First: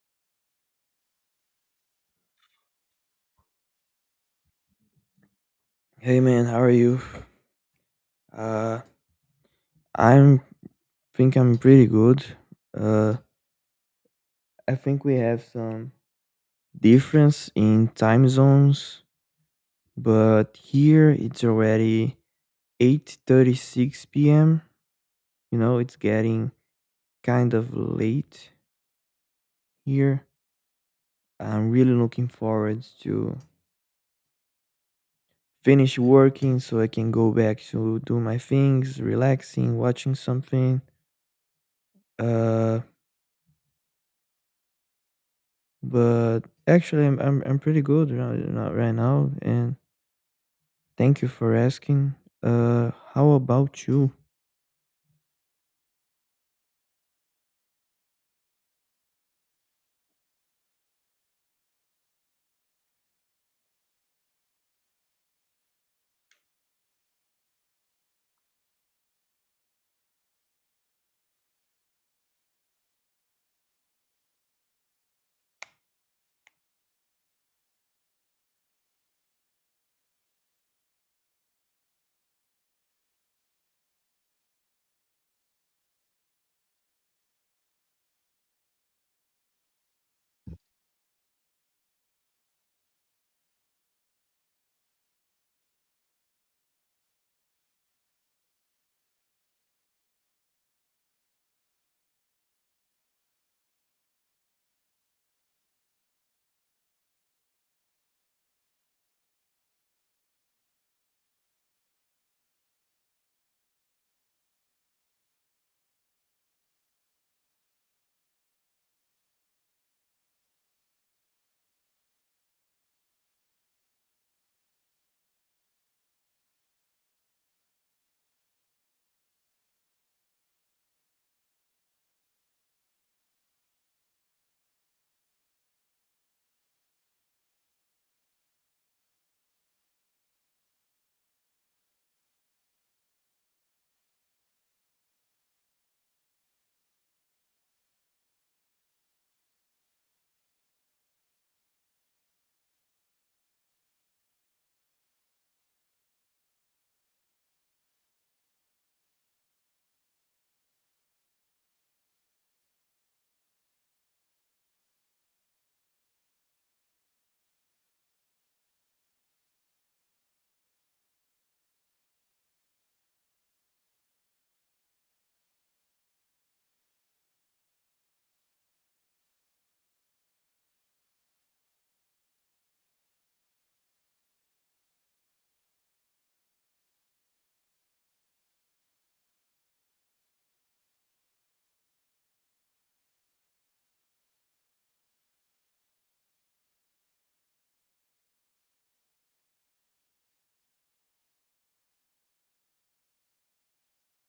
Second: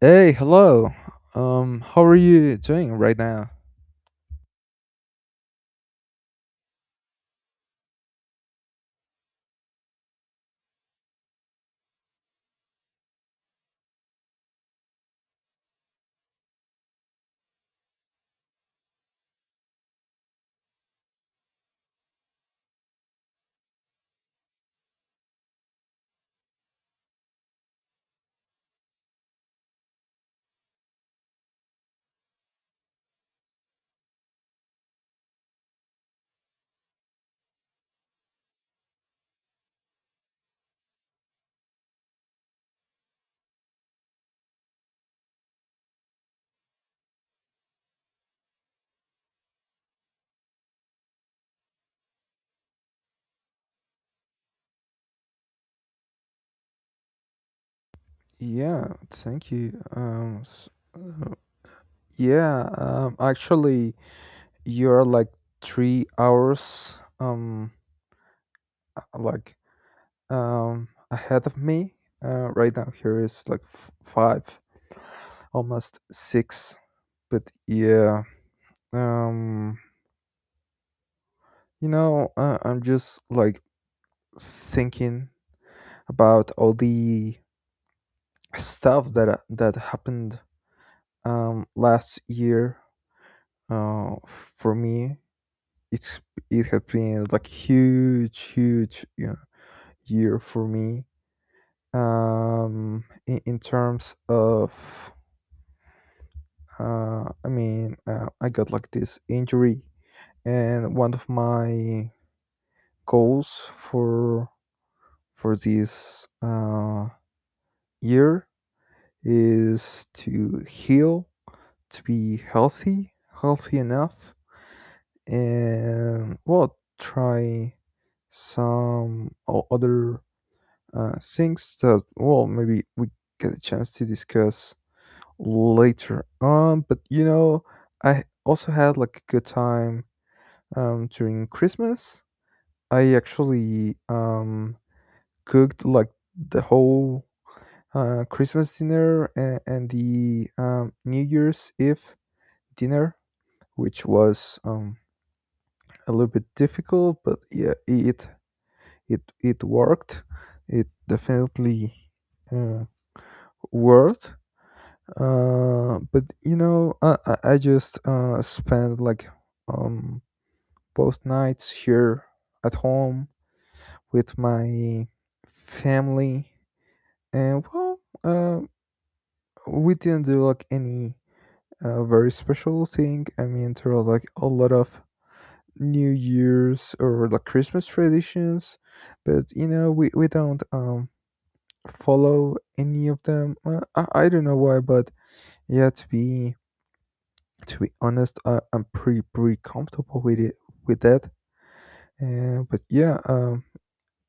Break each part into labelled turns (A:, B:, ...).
A: Hey, hello. How are you doing right now?
B: Hey man, how are you? Uh, I'm think I'm pretty good. Uh, I think we have some difference in time zones, but here it's already 8:36 p.m. You know, it's getting kind of late here. I'm really looking forward to finish working so I can go back to do my things, relaxing, watching something. Uh But actually, I'm pretty good right now, and thank you for asking. How about you?
A: Yeah, thank you. Yeah, actually, you're like 3 hours, uh, like, ahead of me. Right now here is like five, almost six. But yeah, um, you know, I'm just like thinking about all the stuff that happened last year. For me it's it has been like huge, you know, year for me in terms of I got like this injury, and one of my goals for this year is to heal, to be healthy, healthy enough, and well, try some other things that, well, maybe we get a chance to discuss later on. But you know, I also had like a good time during Christmas. I actually cooked like the whole Christmas dinner, and the New Year's Eve dinner, which was a little bit difficult, but yeah, it worked. It definitely uh, worked. But you know, I just spent like um both nights here at home with my family, and well, uh, we didn't do like any very special thing. I mean, there are like a lot of New Year's or like Christmas traditions, but you know, we don't follow any of them. I don't know why, but yeah, to be honest, I'm pretty comfortable with it, with that. But yeah,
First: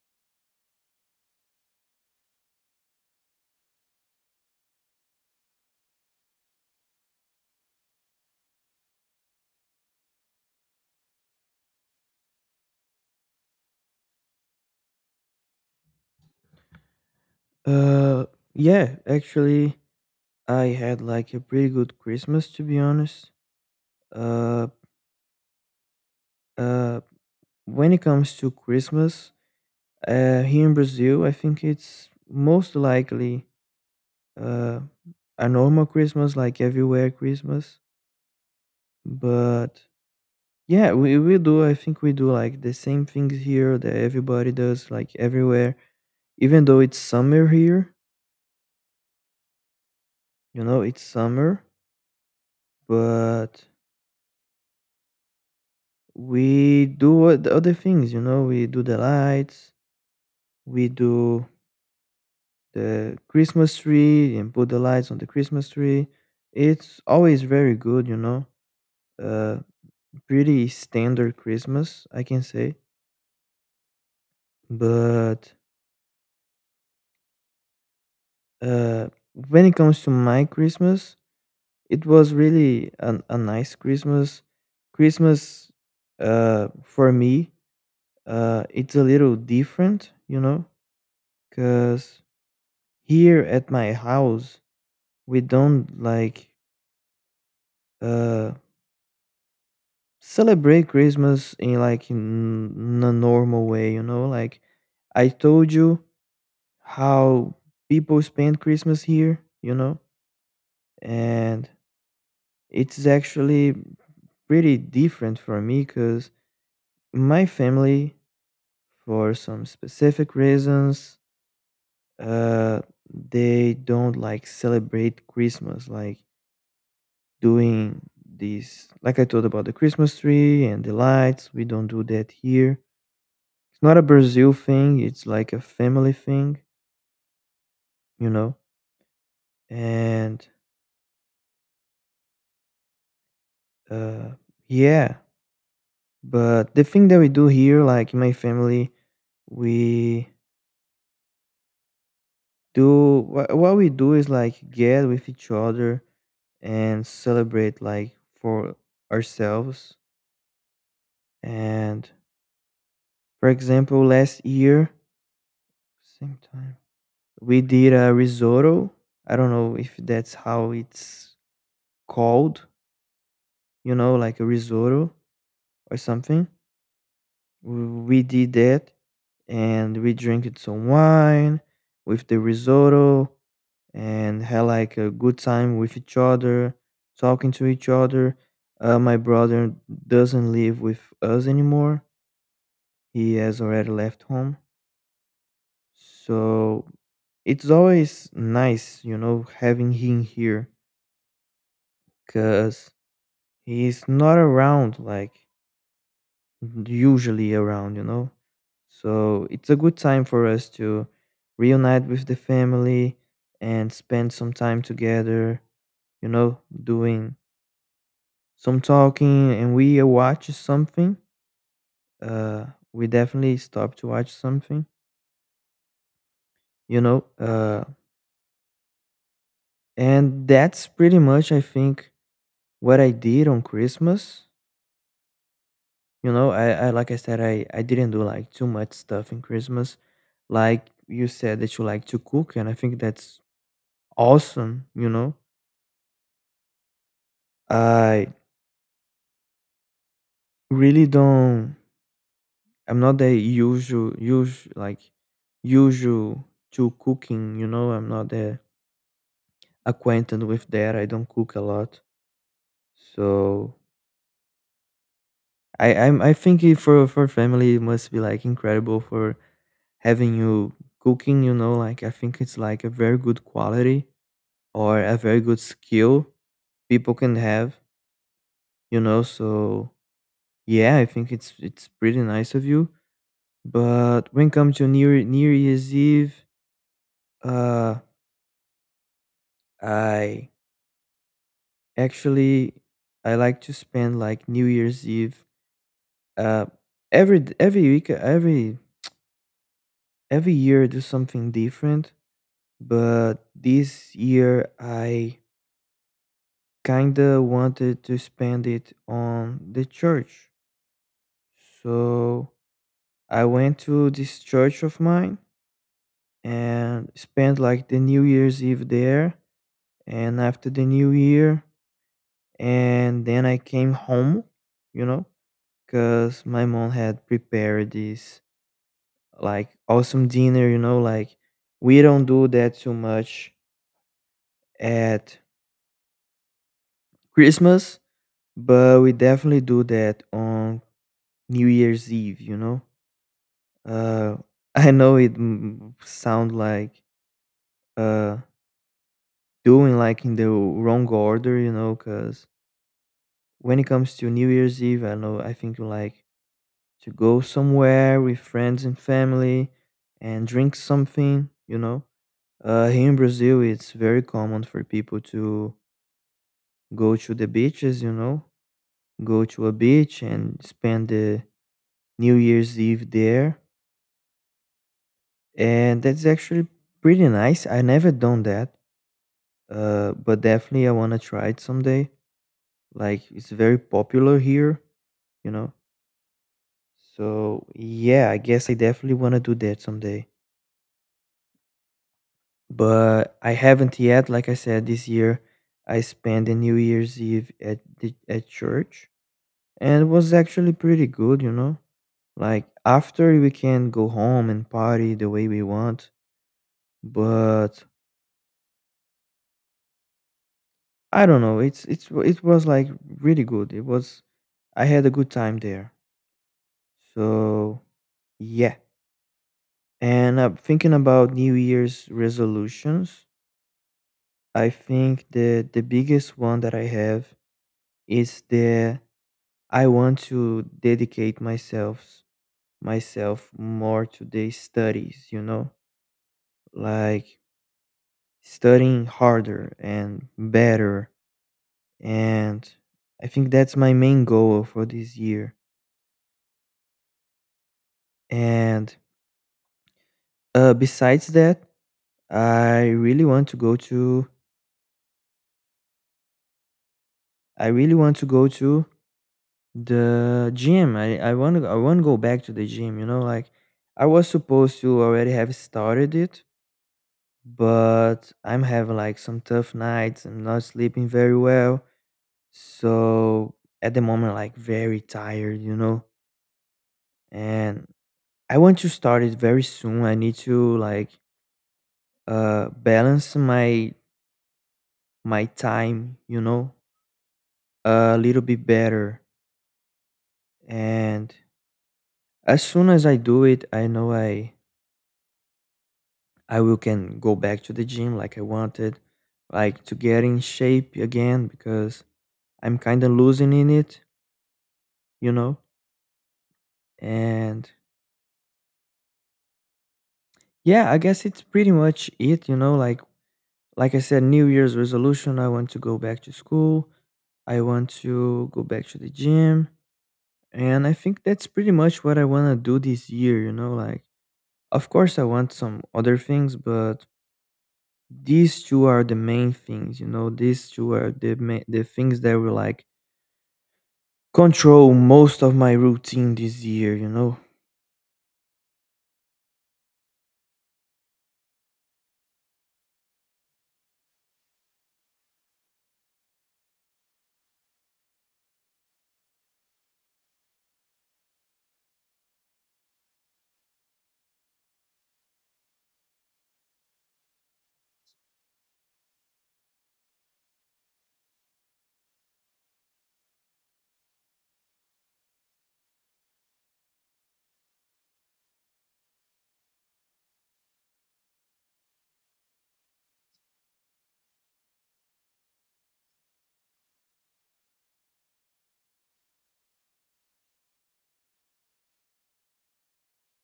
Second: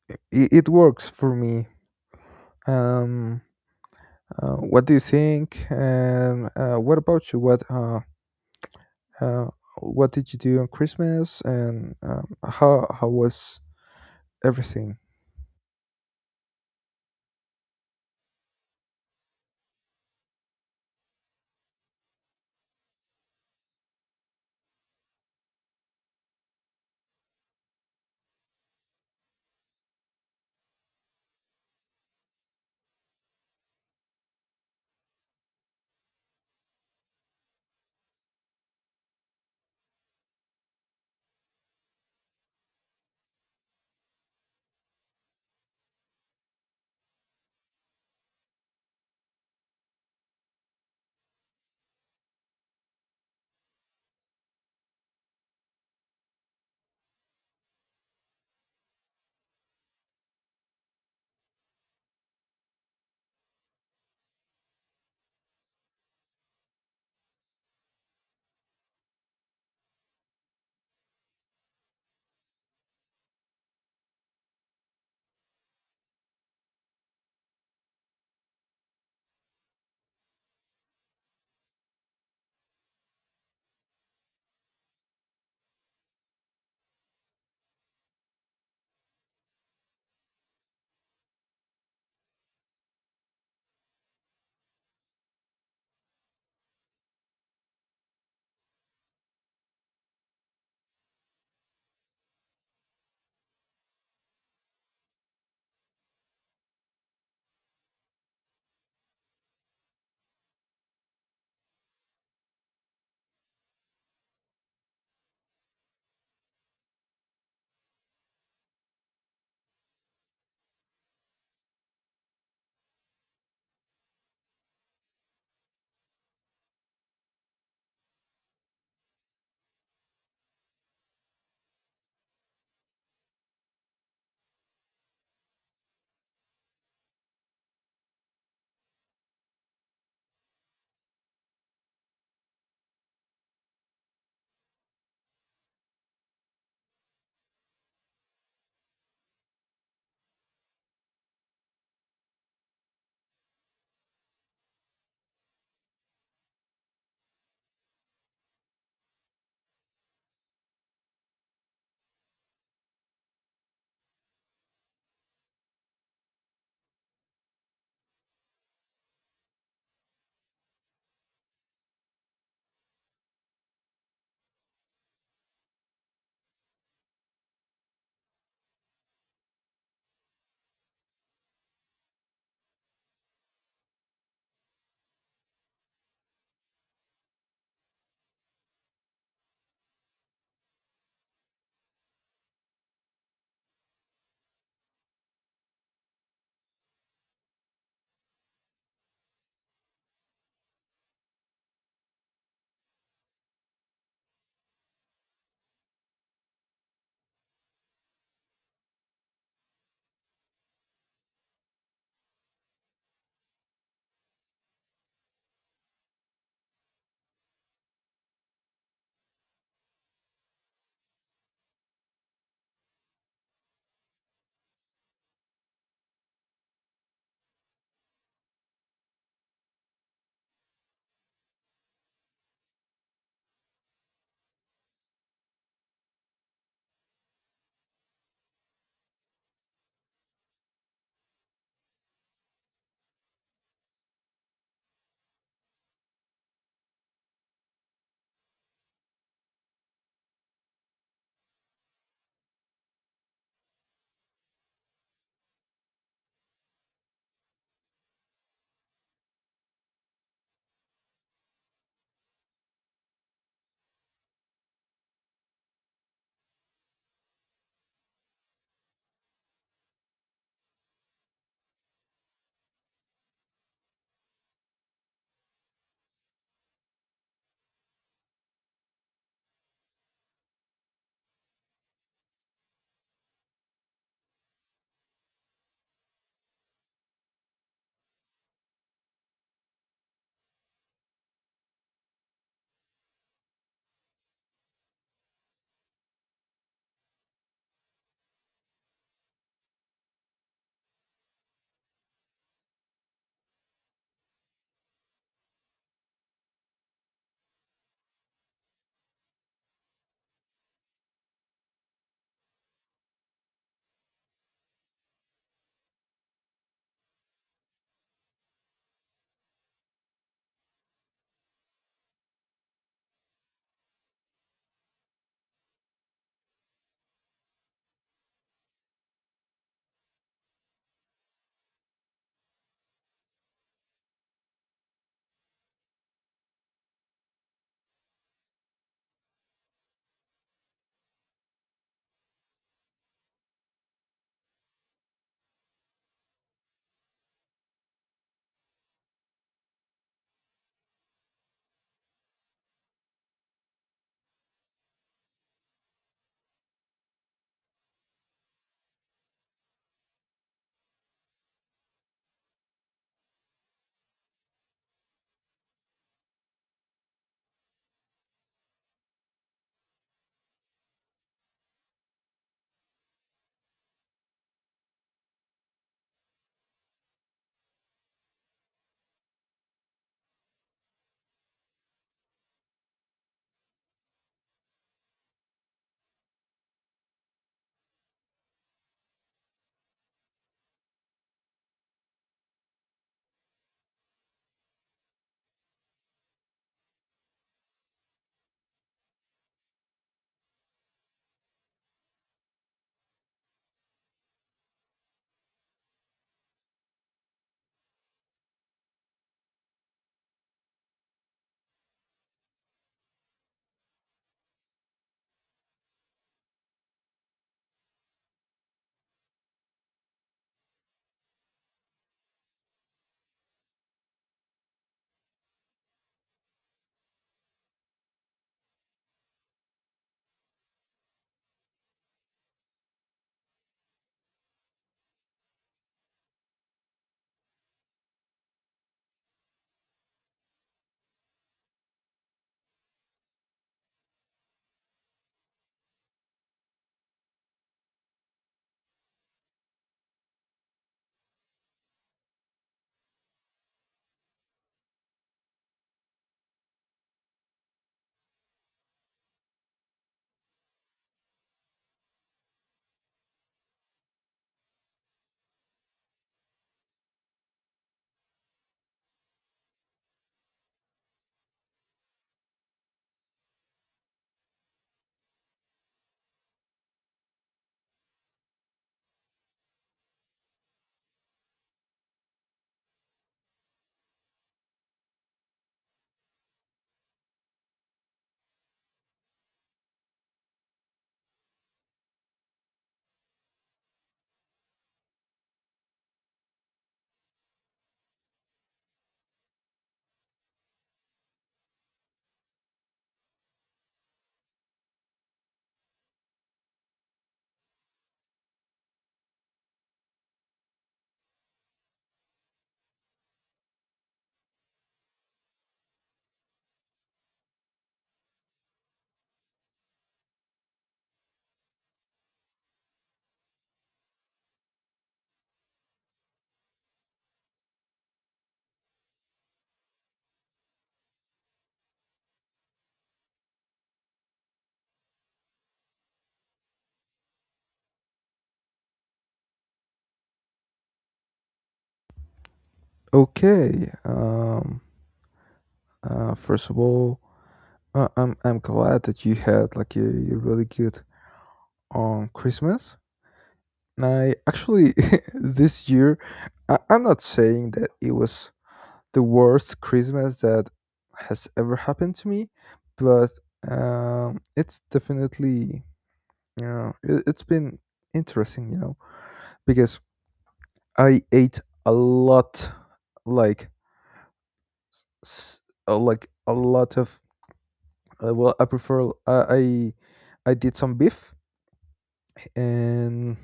A: it, it works for me. Um, what do you think? And what about you? Uh, what did you do on Christmas? And how was everything?
B: Uh, yeah, actually, I had like a pretty good Christmas to be honest. Uh, uh, when it comes to Christmas, here in Brazil, I think it's most likely uh a normal Christmas, like everywhere Christmas, but yeah, we do. I think we do like the same things here that everybody does, like everywhere. Even though it's summer here, you know, it's summer, but we do the other things, you know, we do the lights, we do the Christmas tree and put the lights on the Christmas tree. It's always very good, you know, uh, pretty standard Christmas, I can say. But uh, when it comes to my Christmas, it was really a nice Christmas. Christmas, for me, it's a little different, you know, because here at my house we don't like uh celebrate Christmas in like in a normal way, you know, like I told you how people spend Christmas here, you know, and it's actually pretty different for me because my family, for some specific reasons, uh, they don't like celebrate Christmas, like doing these, like I told about the Christmas tree and the lights. We don't do that here. It's not a Brazil thing, it's like a family thing, you know? And uh, yeah, but the thing that we do here, like in my family, we do what we do is like get with each other and celebrate like for ourselves. And for example, last year, same time, we did a risotto. I don't know if that's how it's called, you know, like a risotto or something. We did that and we drank some wine with the risotto and had like a good time with each other, talking to each other. My brother doesn't live with us anymore, he has already left home. So it's always nice, you know, having him here because he's not around like usually around, you know. So it's a good time for us to reunite with the family and spend some time together, you know, doing some talking and we watch something. Uh, we definitely stop to watch something, you know. And that's pretty much, I think, what I did on Christmas. You know, I like I said, I didn't do like too much stuff in Christmas. Like you said that you like to cook, and I think that's awesome, you know. I really don't, I'm not the usual to cooking, you know, I'm not the acquainted with that. I don't cook a lot. So I think it for family it must be like incredible for having you cooking, you know, like I think it's like a very good quality or a very good skill people can have, you know. So yeah, I think it's pretty nice of you. But when it comes to New Year's Eve, uh, I actually I like to spend like New Year's Eve. Uh, every every year, I do something different. But this year, I kinda wanted to spend it on the church. So I went to this church of mine and spent like the New Year's Eve there and after the New Year and then I came home, you know, because my mom had prepared this like awesome dinner, you know, like we don't do that too much at Christmas, but we definitely do that on New Year's Eve, you know? Uh, I know it sound like uh doing like in the wrong order, you know, because when it comes to New Year's Eve, I know I think you like to go somewhere with friends and family and drink something, you know. Here in Brazil, it's very common for people to go to the beaches, you know, go to a beach and spend the New Year's Eve there, and that's actually pretty nice. I never done that. But definitely I want to try it someday. Like it's very popular here, you know. So yeah, I guess I definitely want to do that someday. But I haven't yet. Like I said, this year I spent the New Year's Eve at at church, and it was actually pretty good, you know. Like after we can go home and party the way we want, but I don't know. It's it was like really good. It was I had a good time there. So yeah. And thinking about New Year's resolutions, I think the biggest one that I have is the I want to dedicate myself more to the studies, you know, like studying harder and better, and I think that's my main goal for this year. And besides that, I really want to go to I really want to go to the gym. I want to go back to the gym, you know, like I was supposed to already have started it, but I'm having like some tough nights. I'm not sleeping very well. So at the moment like very tired, you know. And I want to start it very soon. I need to like balance my time, you know, a little bit better. And as soon as I do it, I know I will can go back to the gym like I wanted, like to get in shape again because I'm kind of losing in it, you know. And yeah, I guess it's pretty much it, you know. Like I said, New Year's resolution. I want to go back to school. I want to go back to the gym, and I think that's pretty much what I want to do this year. You know, like of course I want some other things, but these two are the main things. You know, these two are the the things that were like control most of my routine this year, you know.
A: Okay. First of all, I'm glad that you had like a really good on Christmas. I actually this year I'm not saying that it was the worst Christmas that has ever happened to me, but it's definitely, you know, it, it's been interesting, you know, because I ate a lot, like s- like a lot of well, I prefer I did some beef and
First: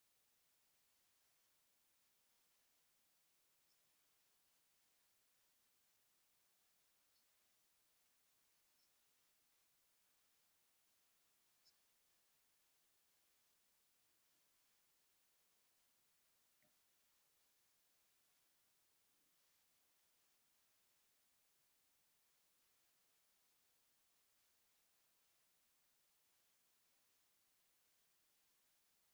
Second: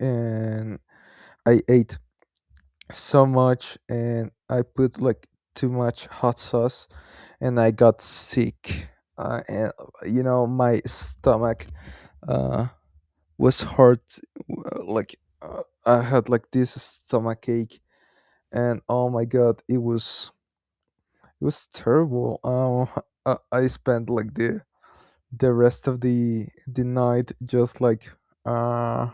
A: and I ate so much, and I put like too much hot sauce, and I got sick. And you know, my stomach uh, was hurt. Like I had like this stomach ache, and oh my god, it was terrible. I spent like the rest of the night just like uh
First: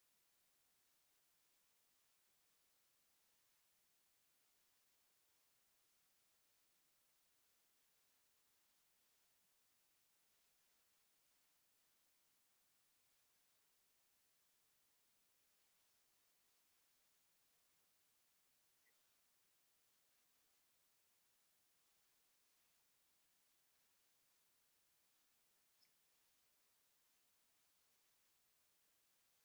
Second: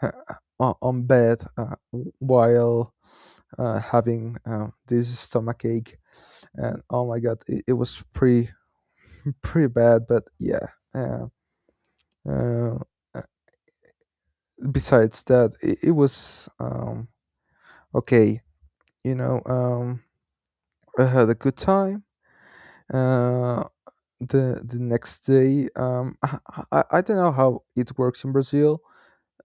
A: on bed while having this stomach ache, and oh my god, it was pretty pretty bad. But yeah, uh, uh, uh, besides that, it was okay. You know, I had a good time. Uh, the next day, I don't know how it works in Brazil,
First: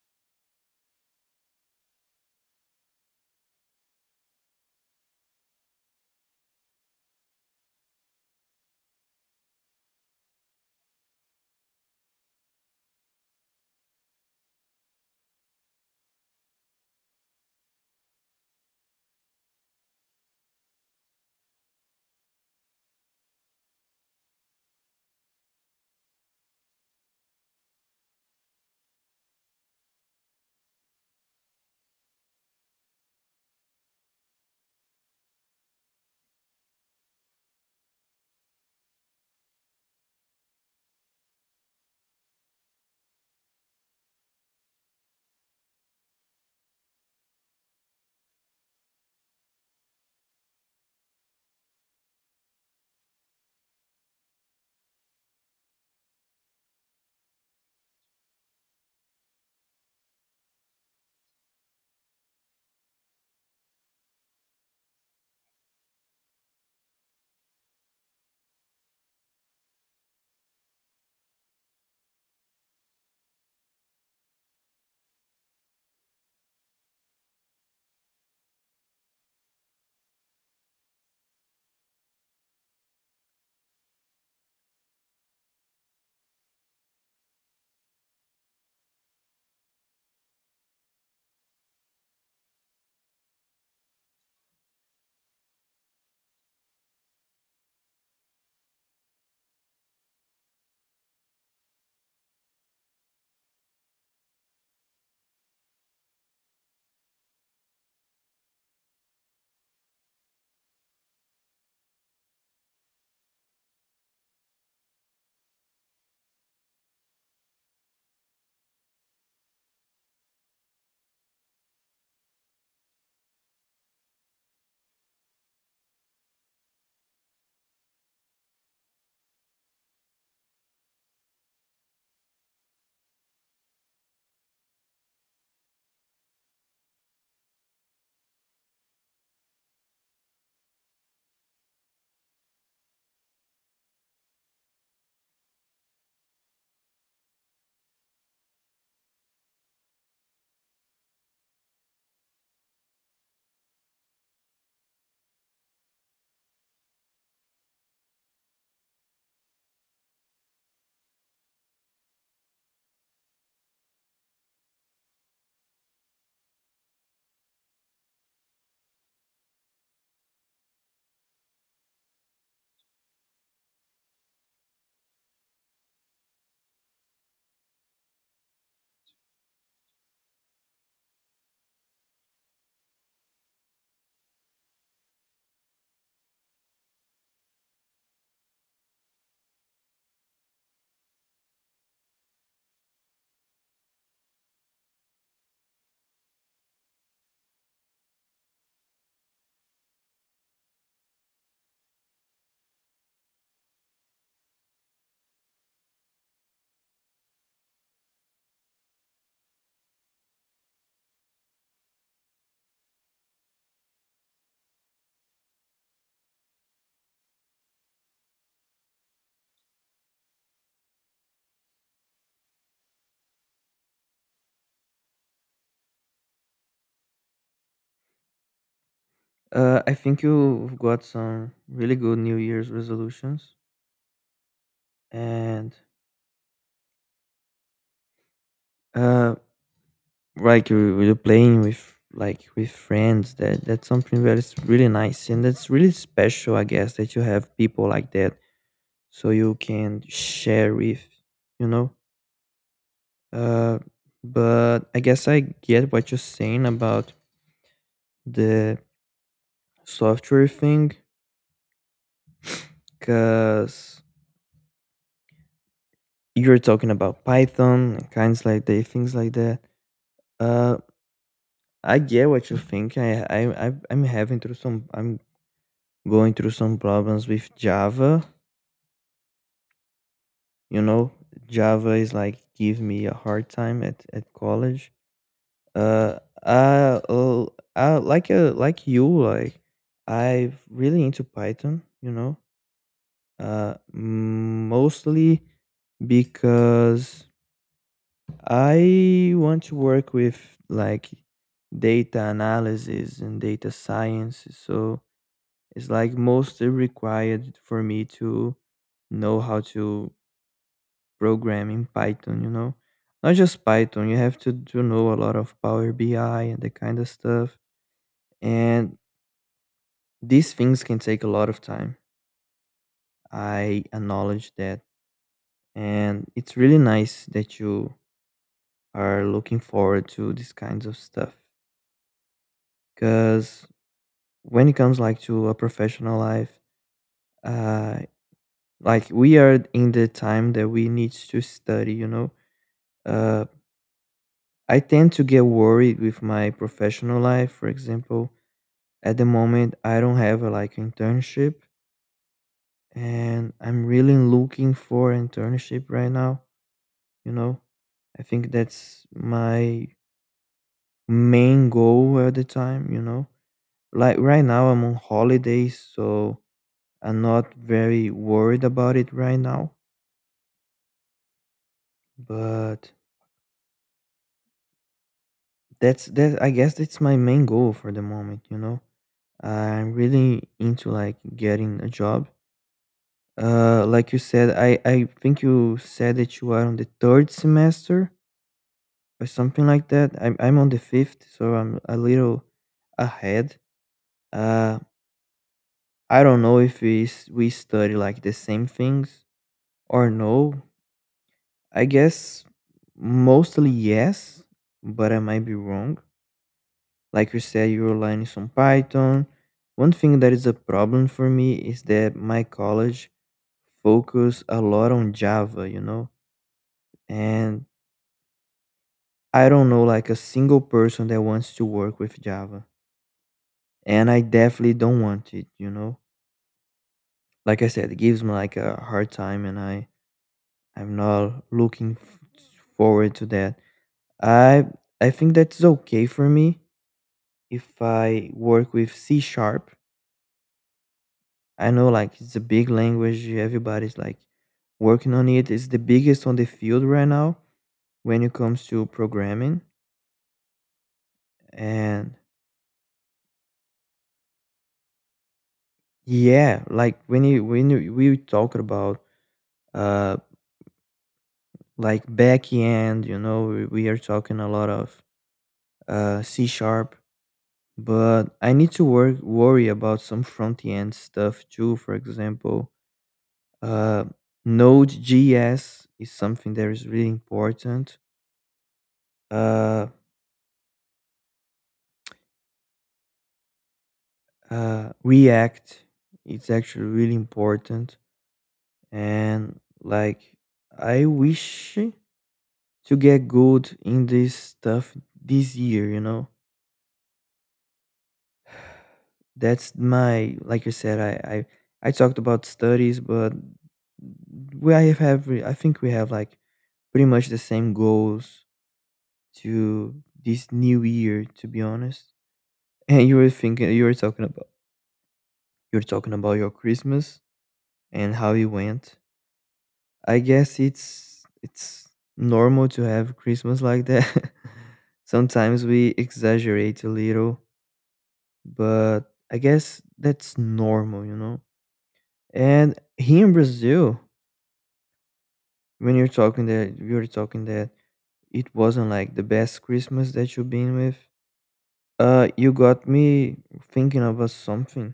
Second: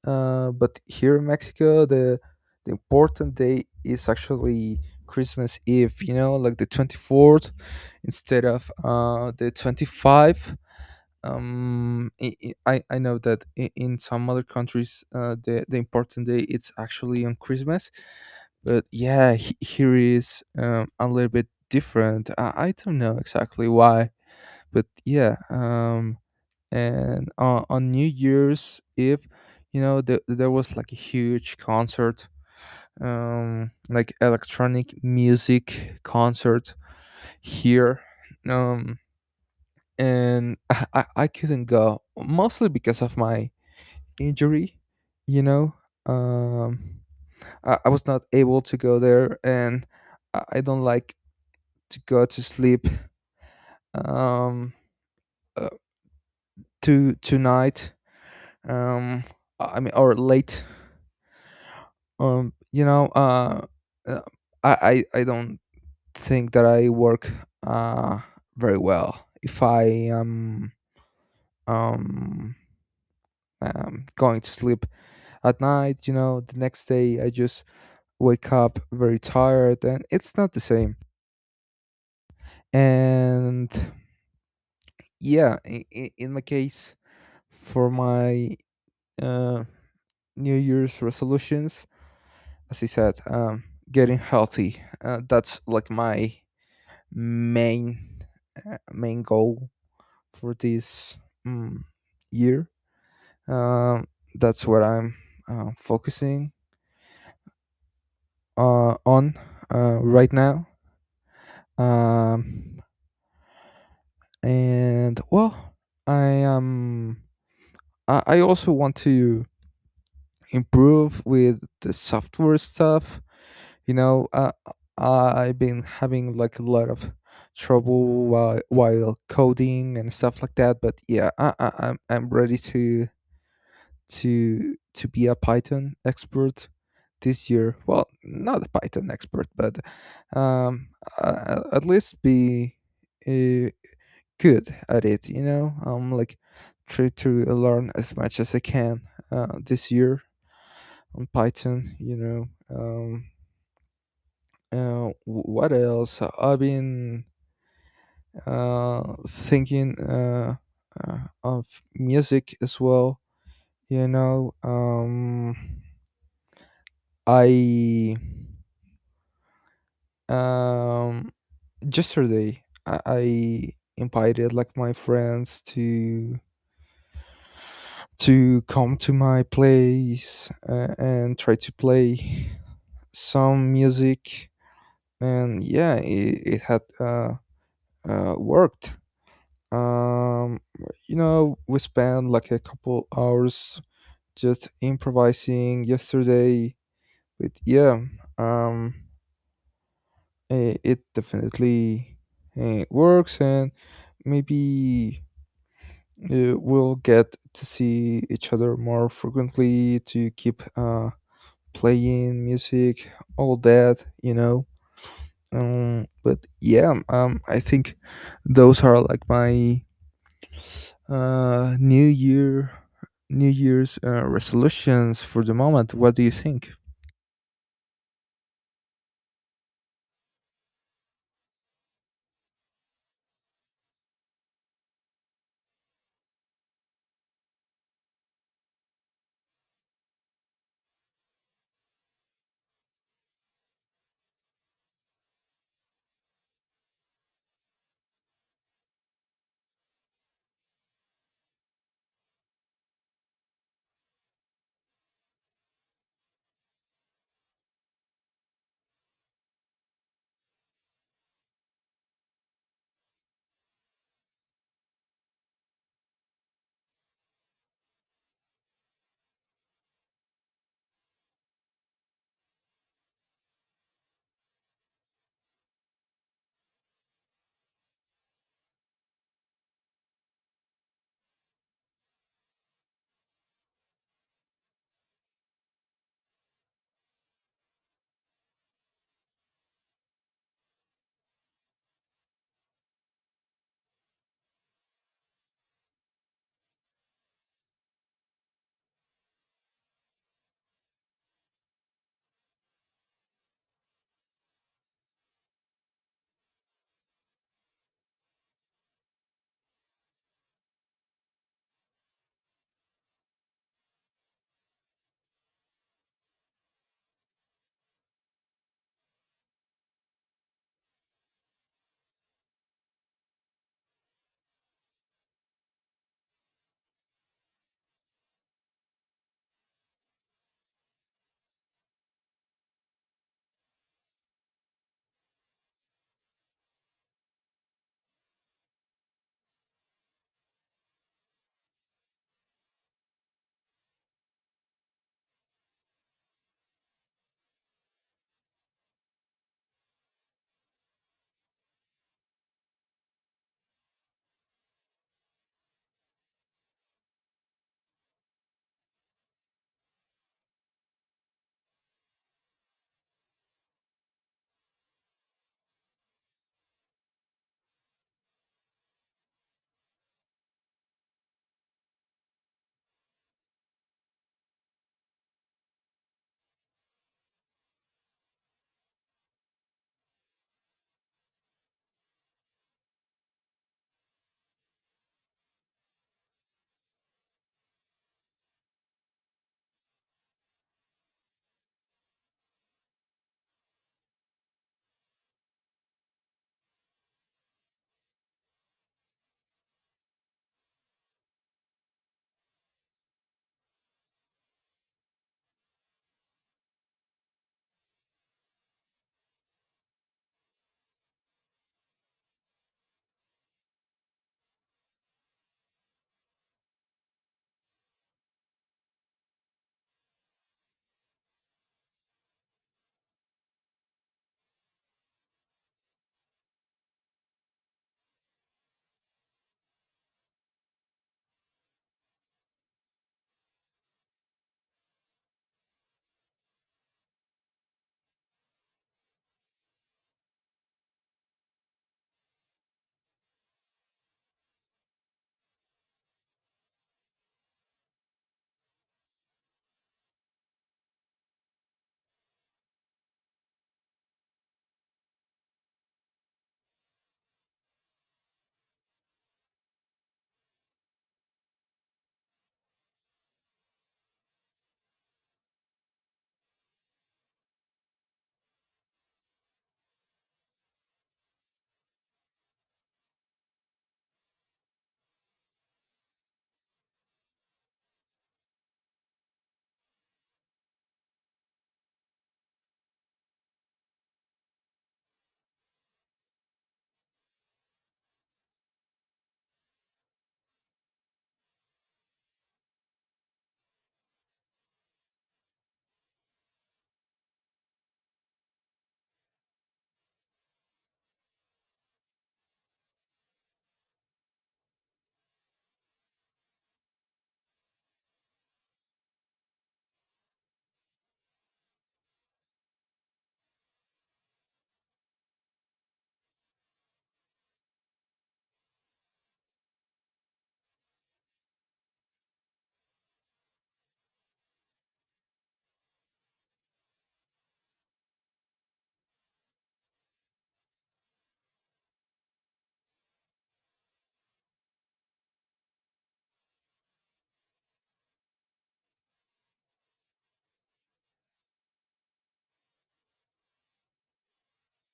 A: but here in Mexico, the important day is actually Christmas Eve. You know, like the 24th instead of the 25th. I know that in some other countries the important day it's actually on Christmas, but yeah here is a little bit different. I don't know exactly why, but yeah. And on New Year's Eve, you know, there was like a huge concert, like electronic music concert here. um and I couldn't go mostly because of my injury, you know. um I was not able to go there. And I don't like to go to sleep um uh, to tonight, um I mean, or late. um you know, uh I don't think that I work uh very well if I am um um going to sleep at night. You know, the next day I just wake up very tired, and it's not the same. And yeah, in my case, for my uh, New Year's resolutions, as I said, getting healthy, that's like my main goal for this um, year. um, that's what I'm focusing on right now. um, and well, i am I also want to improve with the software stuff. You know, I've been having like a lot of trouble while coding and stuff like that. But yeah, I'm ready to be a Python expert this year. Well, not a Python expert, but um, at least be uh, good at it. You know, I'm like try to learn as much as I can this year on Python, you know. What else? I've been thinking uh, of music as well, you know. I um, Yesterday I invited like my friends to come to my place and try to play some music, and yeah, it had worked. Um, you know, we spent like a couple hours just improvising yesterday, but yeah, um, it definitely works, and maybe we'll get to see each other more frequently to keep playing music, all that, you know. But yeah, I think those are like my uh, New Year, New Year's resolutions for the moment. What do you think?
B: I think you've got some really good New Year's resolutions, and uh, like you're playing with like with friends. That that's something that is really nice, and that's really special, I guess, that you have people like that, so you can share with, you know. Uh, but I guess I get what you're saying about the software thing, cause you're talking about Python, and kinds like they things like that. Uh, I get what you think. I I'm having through some. I'm going through some problems with Java. You know, Java is like give me a hard time at college. Uh, I, uh, I like you like I'm really into Python. You know, mostly because I want to work with like data analysis and data science. So it's like mostly required for me to know how to program in Python, you know. Not just Python, you have to know a lot of Power BI and that kind of stuff. And these things can take a lot of time. I acknowledge that. And it's really nice that you are looking forward to these kinds of stuff because when it comes like to a professional life uh like we are in the time that we need to study, you know, uh I tend to get worried with my professional life. For example, at the moment I don't have a like internship, and I'm really looking for internship right now, you know. I think that's my main goal at the time, you know, like right now I'm on holidays, so I'm not very worried about it right now. But that's that I guess that's my main goal for the moment, you know. I'm really into like getting a job. Uh, like you said, I think you said that you are on the third semester or something like that. I'm on the fifth, so I'm a little ahead. Uh I don't know if we study like the same things or no. I guess mostly yes, but I might be wrong. Like you said, you're learning some Python. One thing that is a problem for me is that my college focus a lot on Java, you know? And I don't know like a single person that wants to work with Java. And I definitely don't want it, you know? Like I said, it gives me like a hard time, and I'm not looking forward to that. I I think that's okay for me if I work with C sharp. I know like it's a big language, everybody's like working on it. It's the biggest on the field right now when it comes to programming. And yeah, like we talk about uh like back end, you know, we are talking a lot of C sharp, but I need to work worry about some front end stuff too. For example, uh Node.js is something that is really important. Uh react, it's actually really important. And like I wish to get good in this stuff this year, you know. That's my, like you said, I talked about studies, but we have, I think we have like pretty much the same goals to this new year, to be honest. And you were talking about, your Christmas and how it went. I guess it's normal to have Christmas like that. Sometimes we exaggerate a little, but I guess that's normal, you know. And here in Brazil, when you're talking that it wasn't like the best Christmas that you've been with, you got me thinking about something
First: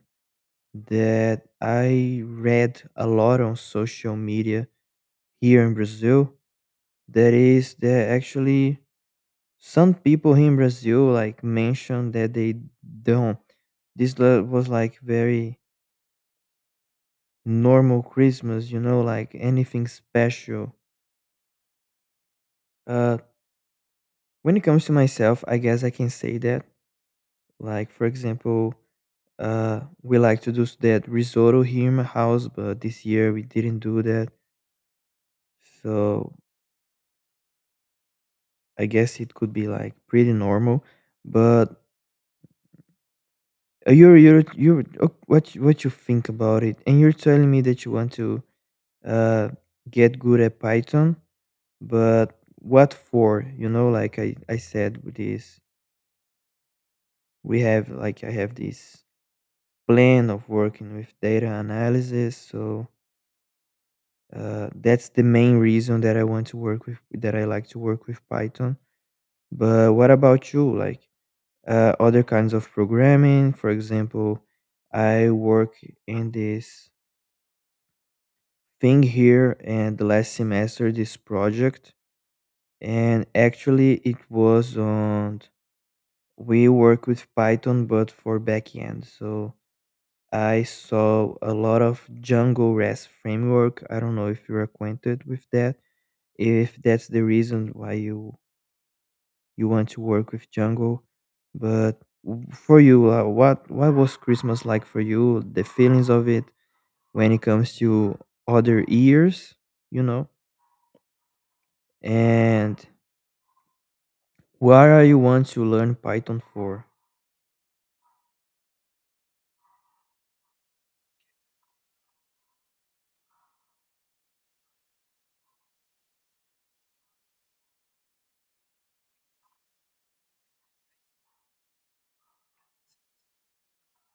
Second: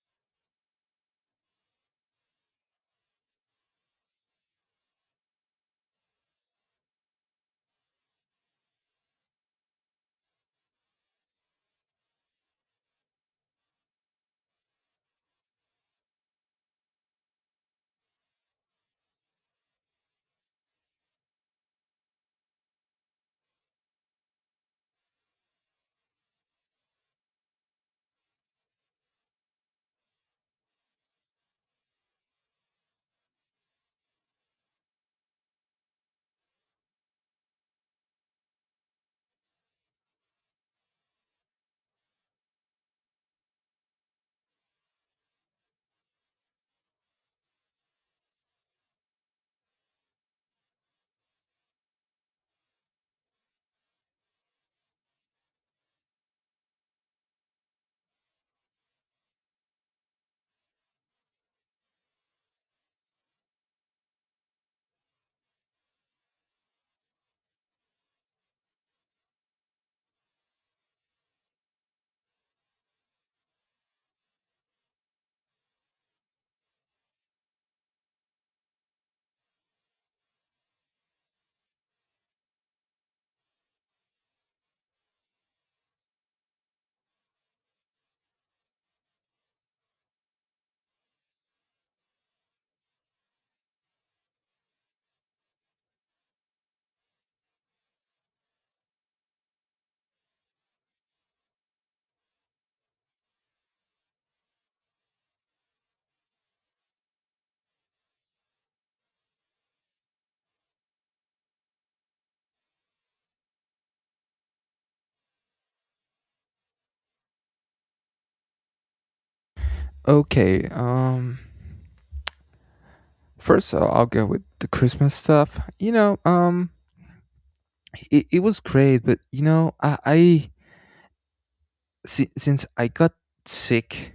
B: that I read a lot on social media here in Brazil. That is that actually some people here in Brazil like mention that they don't. Was like very normal Christmas, you know, like anything special. Uh, when it comes to myself, I guess I can say that. Like for example, uh, we like to do that risotto here in my house, but this year we didn't do that. So I guess it could be like pretty normal. But you're you what you think about it, and you're telling me that you want to uh, get good at Python, but what for? You know, like I said, with this, we have like I have this plan of working with data analysis. So that's the main reason that I want to work with, that I like to work with Python. But what about you? Like other kinds of programming. For example, I work in this thing here and the last semester, this project, and actually it was on, we work with python but for backend. So I saw a lot of django rest framework. I don't know if you're acquainted with that, if that's the reason why you want to work with django. But for you, what was christmas like for you, the feelings of it, when it comes to other years, you know. And why are you want to learn python for?
A: Okay. First, I'll go with the Christmas stuff. You know, it was great, but you know, since I got sick,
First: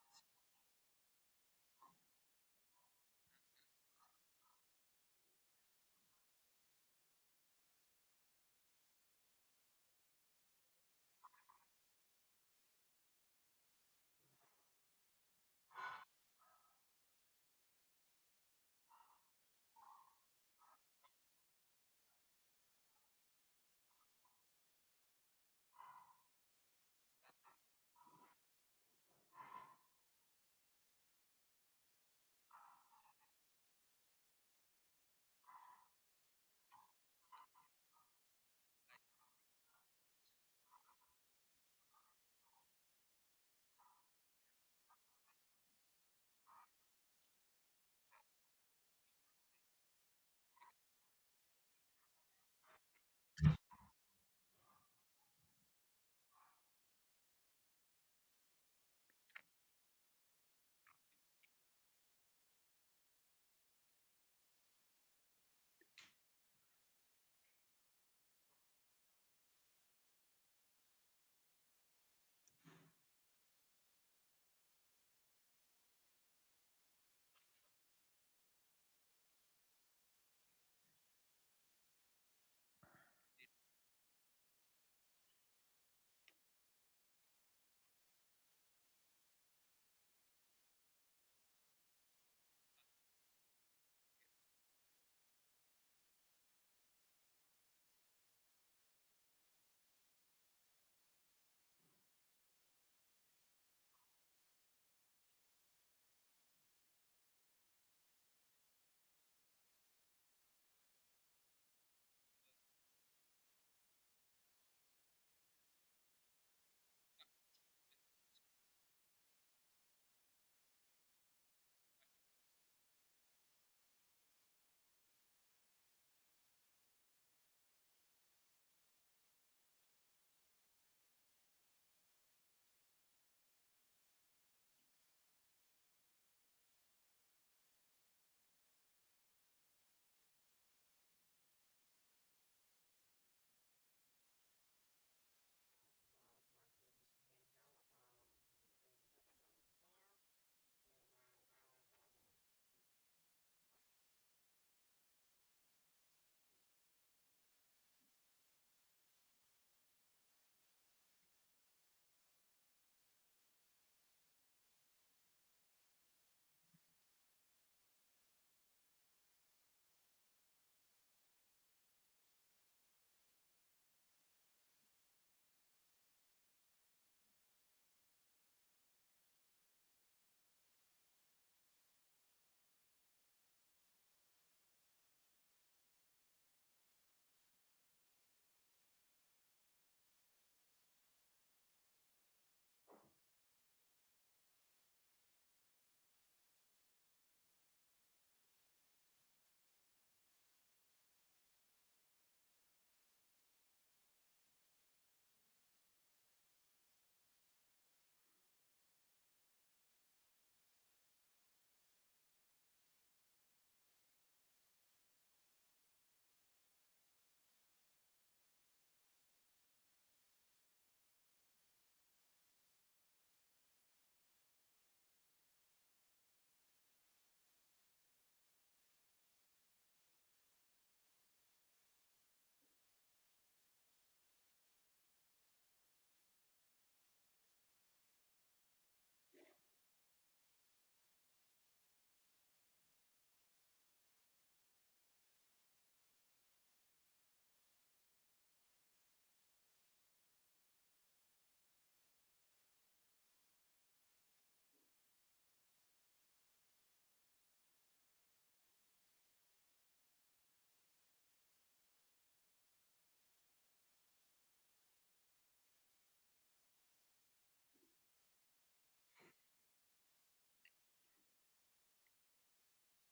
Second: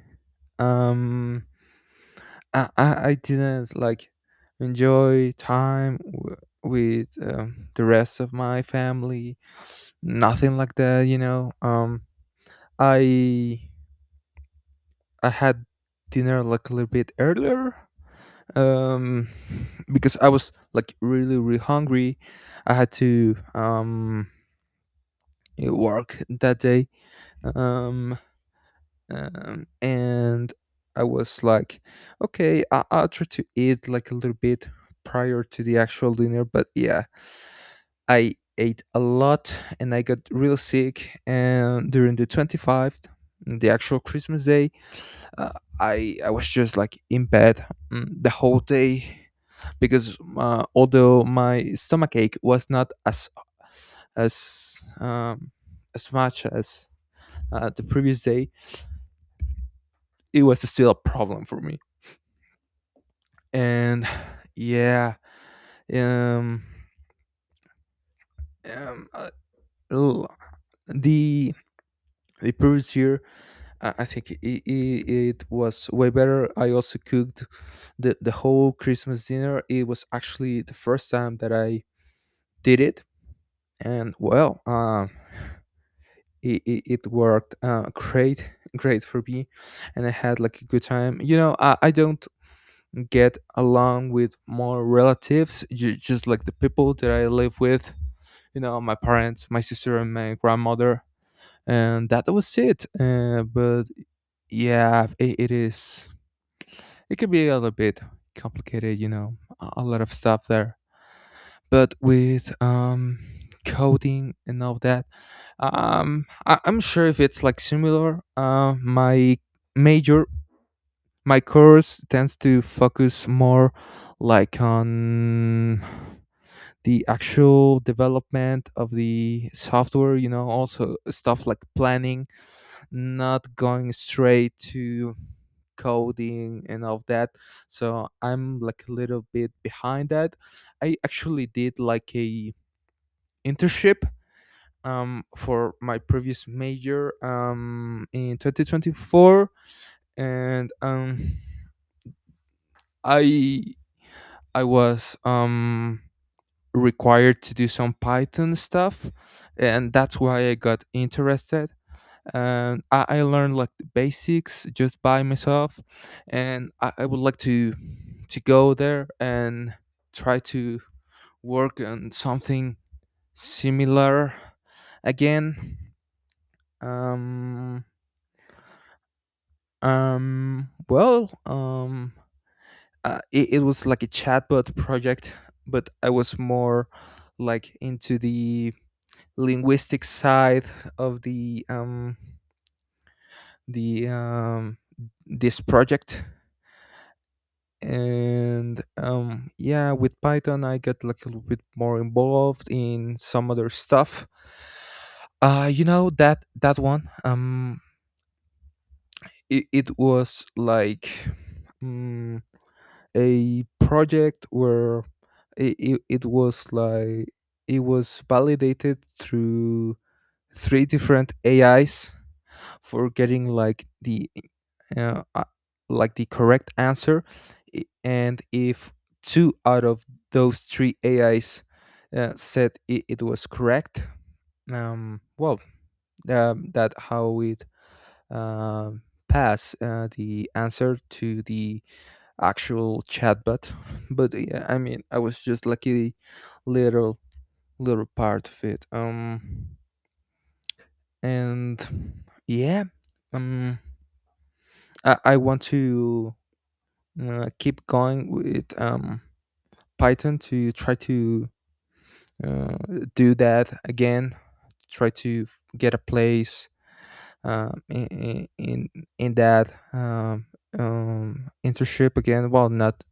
A: um, I didn't like enjoy time with the rest of my family. Nothing like that. You know, I I had dinner like a little bit earlier, um, because I was like really really hungry. I had to work that day, um, and I was like, okay, I- I'll try to eat like a little bit prior to the actual dinner. But yeah, I ate a lot and I got real sick. And during the 25th, the actual Christmas day, uh, I was just like in bed, the whole day, because although my stomach ache was not as as um, as much as the previous day, it was still a problem for me. And yeah, um, um uh, l- the the previous year, I think it was way better. I also cooked the whole Christmas dinner. It was actually the first time that I did it, and well, it worked great, great for me, and I had like a good time. You know, I don't get along with more relatives, just like the people that I live with. You know, my parents, my sister, and my grandmother, and that was it. But yeah, it is. It can be a little bit complicated, you know, a lot of stuff there. But with coding and all that, I- I'm sure if it's like similar. Major, my course tends to focus more like on the actual development of the software, you know, also stuff like planning, not going straight to coding and all that. So I'm like a little bit behind that. I actually did like a internship for my previous major in 2024, and I I was required to do some Python stuff, and that's why I got interested. And I learned like the basics just by myself, and I would like to go there and try to work on something similar again. Um, well, it was like a chatbot project, but I was more like into the linguistic side of the the um this project. And yeah, with Python I got like a little bit more involved in some other stuff, you know. That one, it was like mm, a project where it was like, it was validated through three different ais for getting uh, uh, like the correct answer. And if two out of those three ais said it, it was correct. um well that how it um pass the answer to the actual chatbot. But yeah, I mean, I was just lucky little part of it. And yeah, um, I want to keep going with Python to try to uh, do that again. Try to get a place um in in in in that internship again. Well, not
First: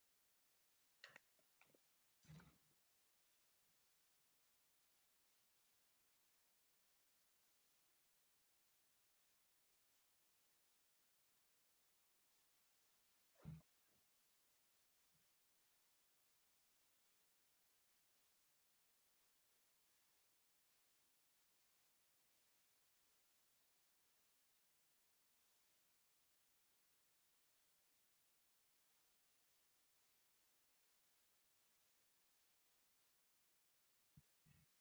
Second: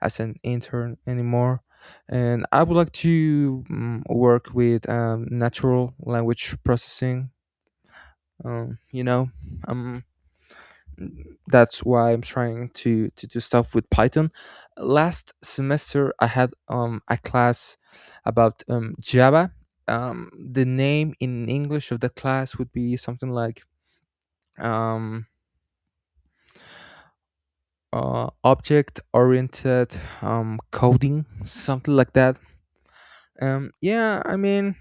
A: as an intern anymore. And I would like to work with natural language processing, you know. um, that's why I'm trying to do stuff with Python. Last semester I had a class about Java. The name in English of the class would be something like um, object oriented coding, something like that. Yeah, I mean,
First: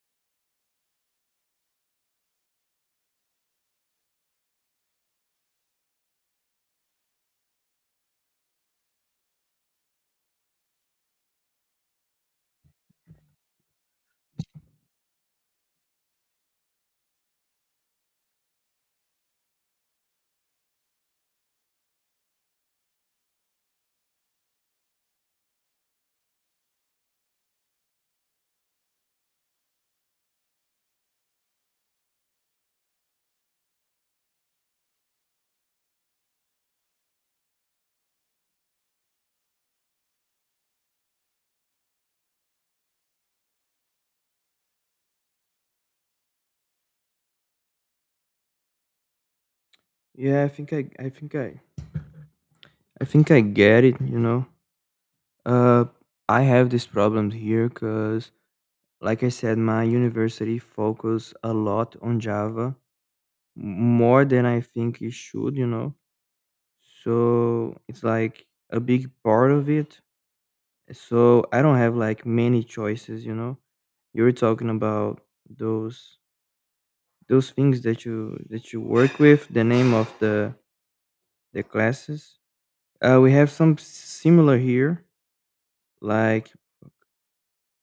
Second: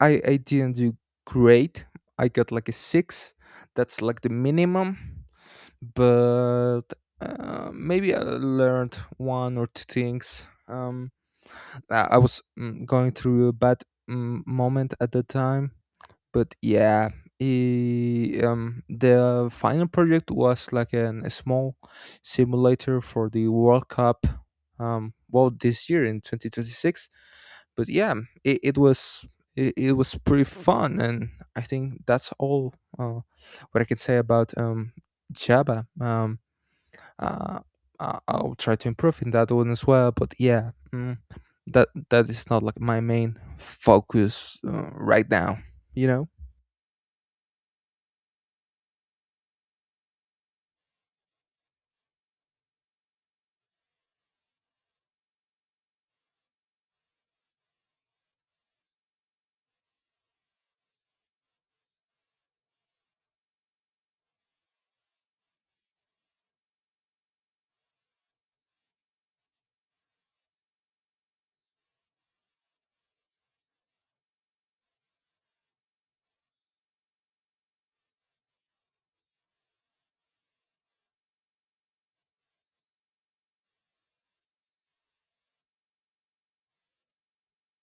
A: I didn't do great. I got like a 6, that's like the minimum, but maybe I learned one or two things. I was going through a bad moment at the time, but yeah, the final project was like a small simulator for the World Cup. Well, this year in 2026. But yeah, it, it was it was pretty fun, and I think that's all what I can say about Java. Uh, I'll try to improve in that one as well. But yeah, mm, that that is not like my main focus right now. You know.
B: Yeah, I think I get it. You know, uh, I have this problem here because, like I said, my university focus a lot on Java, more than I think it should. You know, so it's like a big part of it. So I don't have like many choices. You know, you were talking about those those things that you work with. The name of the classes. We have some similar here. Like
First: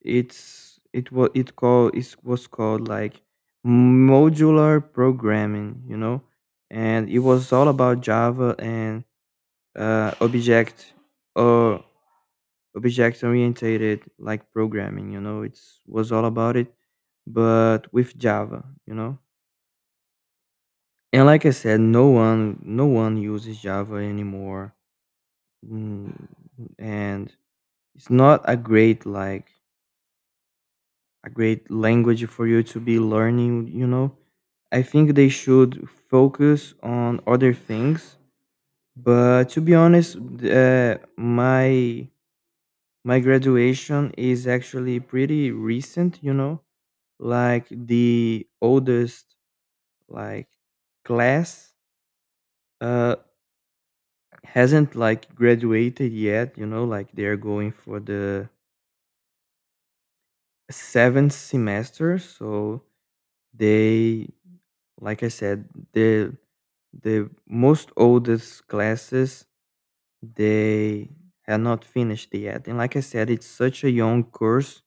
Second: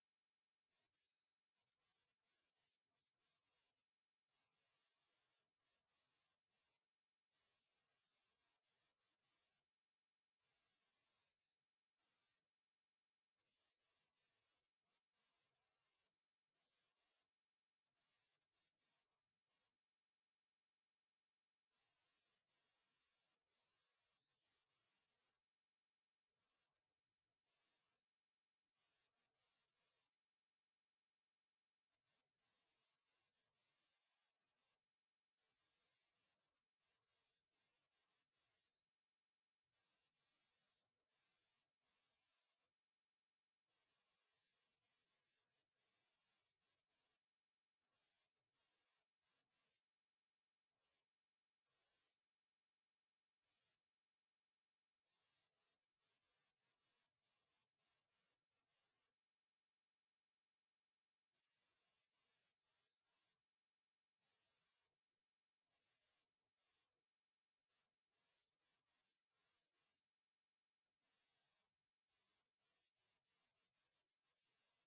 B: it was called like modular programming, you know, and it was all about Java and uh, or object orientated like programming, you know. It's was all about it, but with Java, you know. And like I said, no one uses Java anymore. Mm, and it's not a great like a great language for you to be learning, you know. I think they should focus on other things. But to be honest, my graduation is actually pretty recent, you know, like the oldest like class uh hasn't like graduated yet, you know, like they're going for the seventh semester, so they. Like I said, the most oldest classes they had not finished yet. And like I said, it's such a young course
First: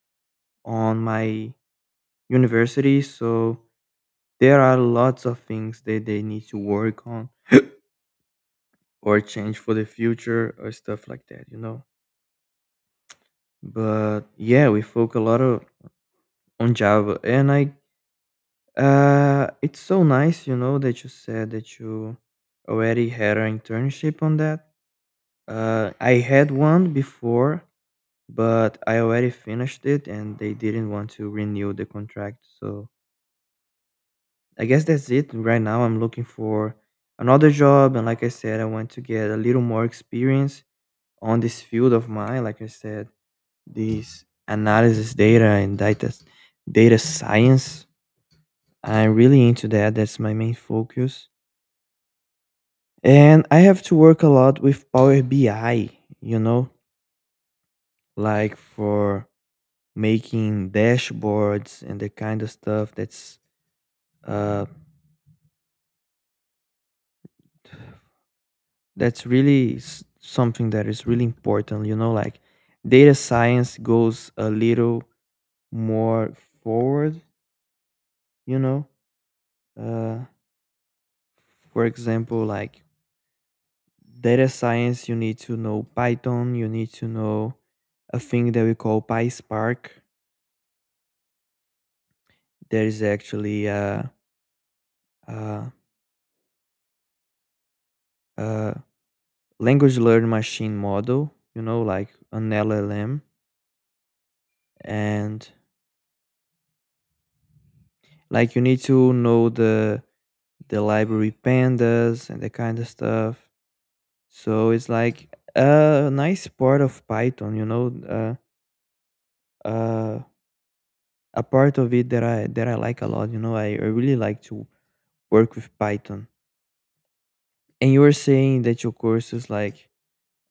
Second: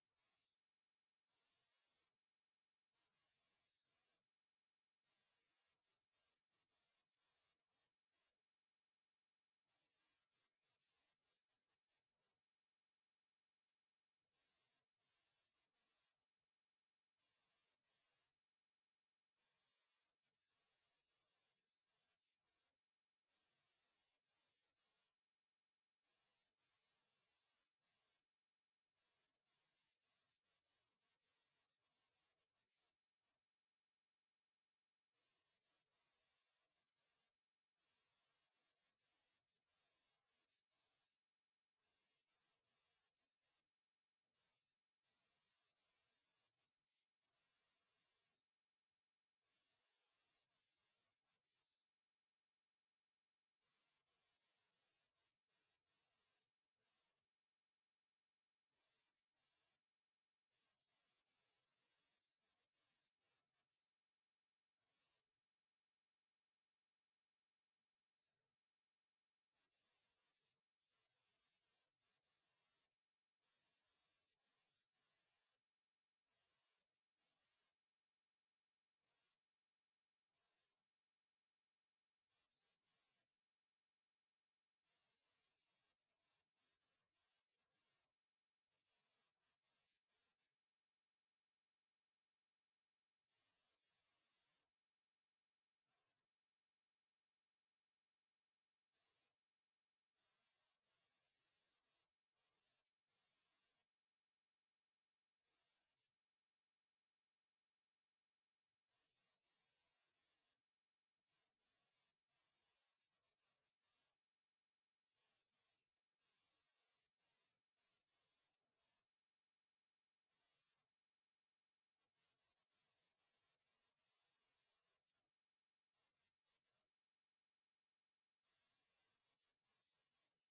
B: on my university, so there are lots of things that they need to work on or change for the future or stuff like that, you know. But yeah, we focus a lot of, on Java, and I it's so nice, you know, that you said that you already had an internship on that. I had one before, but I already finished it and they didn't want to renew the contract. So I guess that's it. Right now, I'm looking for another job. And like I said, I want to get a little more experience on this field of mine. Like I said, this analysis data and data science. I'm really into that. That's my main focus. And I have to work a lot with Power BI, you know, like for making dashboards and the kind of stuff that's uh, something that is really important. You know, like data science goes a little more forward. You know, uh, for example, like data science, you need to know Python. You need to know a thing that we call PySpark. There is actually a, a language learn machine model. You know, like an LLM. And like you need to know the library pandas and that kind of stuff. So it's like a nice part of python, you know. Uh, a part of it that I like a lot, you know. I really like to work with python. And you were saying that your course is like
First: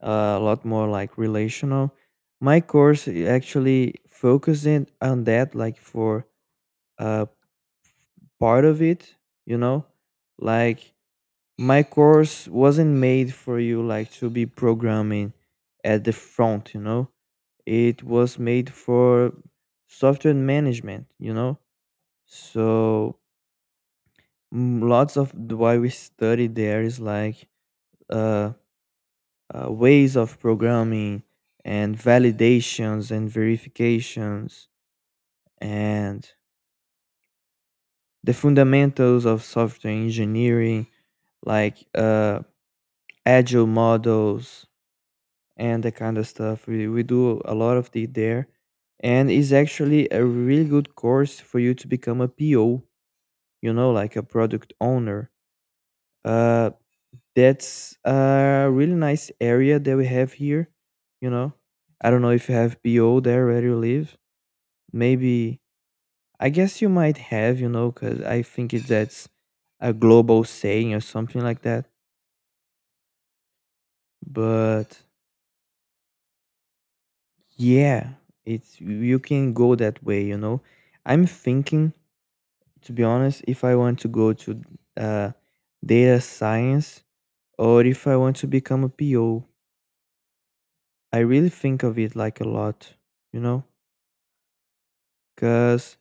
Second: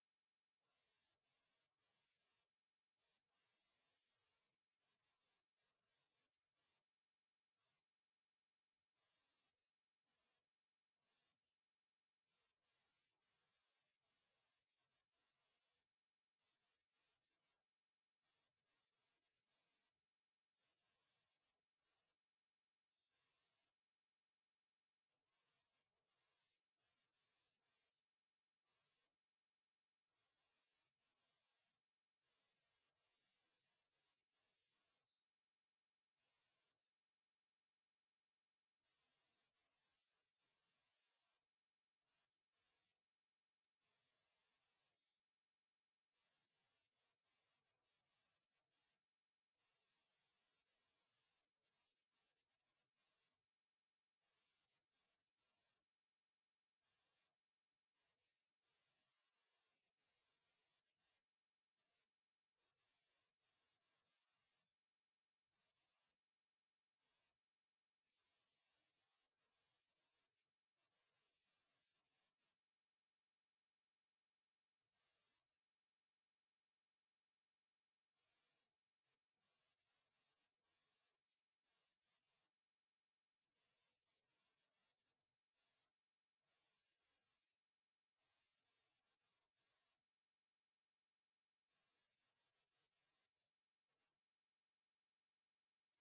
B: a lot more like relational. My course actually focusing on that like for uh part of it, you know. Like my course wasn't made for you like to be programming at the front, you know. It was made for software management, you know. So mm, lots of why we study there is like uh, ways of programming and validations and verifications and the fundamentals of software engineering, like agile models and that kind of stuff. We do a lot of it there. And it's actually a really good course for you to become a PO, you know, like a product owner. Uh, that's a really nice area that we have here, you know. I don't know if you have PO there where you live. Maybe, I guess you might have, you know, because that's a global saying or something like that. But yeah, it's you can go that way, you know. I'm thinking, to be honest, if I want to go to uh, data science or if I want to become a PO. I really think of it like a lot, you know, because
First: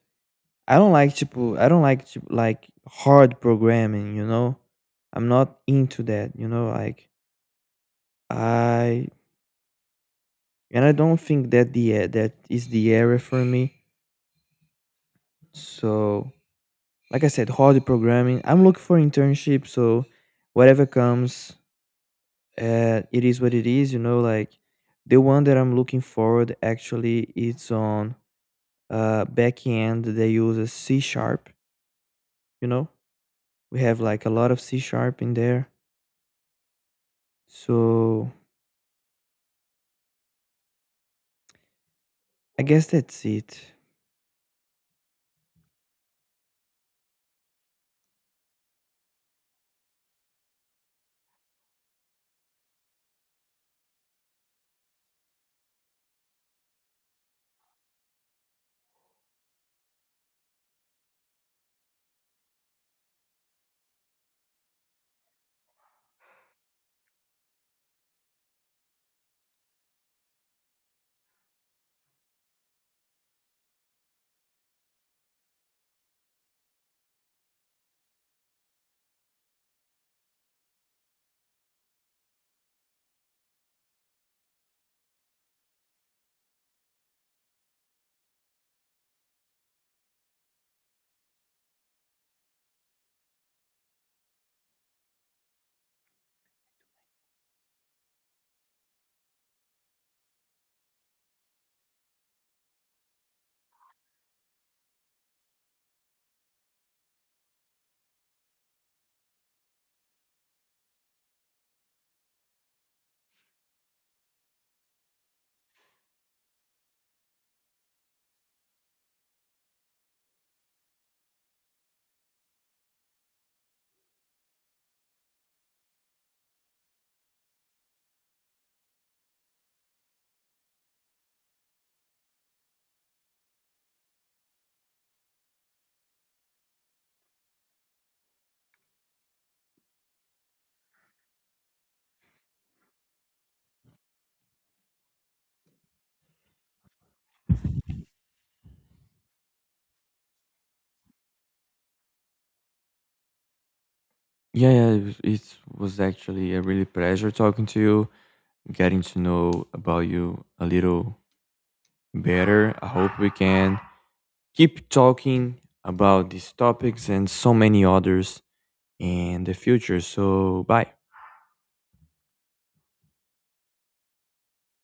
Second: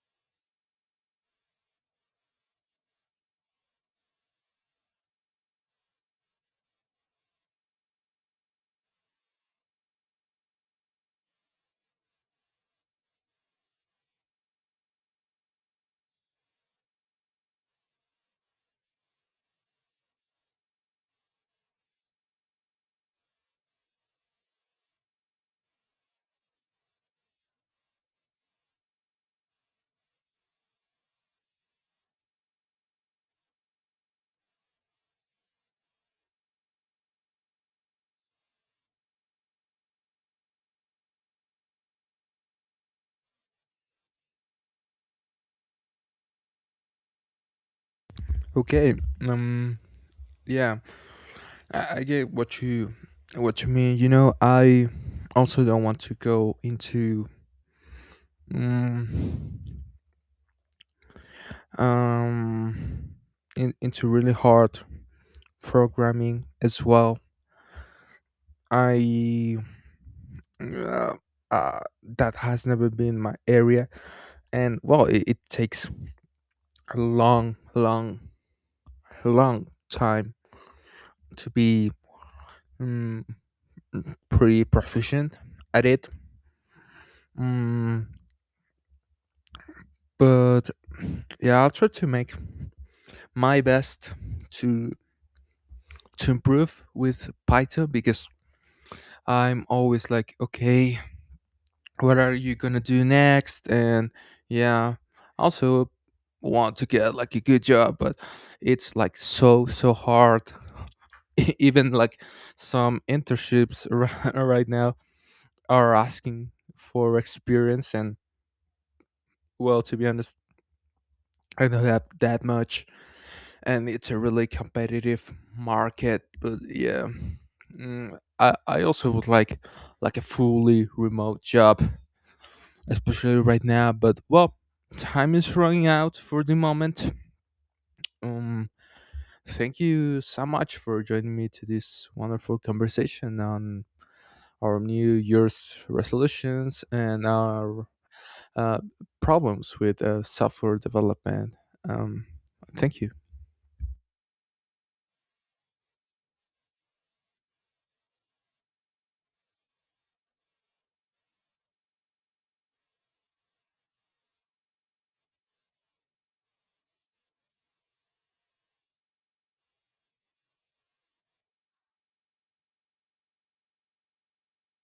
B: I don't like to, like hard programming, you know. I'm not into that, you know. Like I and I don't think that that is the area for me. So, like I said, hard programming. I'm looking for internship, so whatever comes, it is what it is, you know. Like the one that I'm looking forward actually, it's on backend. They use a C sharp, you know. We have like a lot of C sharp in there, so I guess that's it.
A: Okay. Um. Yeah, I get what you mean. You know, I also don't want to go into um, um into really hard programming as well. I uh, uh, that has never been my area, and well, it takes a long, long, long time to be um, pretty proficient at it. Mm, but yeah, I'll try to make my best to improve with Python, because I'm always like, okay, what are you gonna do next? And yeah, also want to get like a good job, but it's like so hard. Even like some internships right now are asking for experience, and well, to be honest, I don't have that much, and it's a really competitive market. But yeah, I also would like a fully remote job, especially right now. But well, time is running out for the moment. um Thank you so much for joining me to this wonderful conversation on our New Year's resolutions and our uh, problems with software development. Um, Thank you.
B: Yeah, yeah, it was actually a really pleasure talking to you, getting to know about you a little better. I hope we can keep talking about these topics and so many others in the future. So, bye.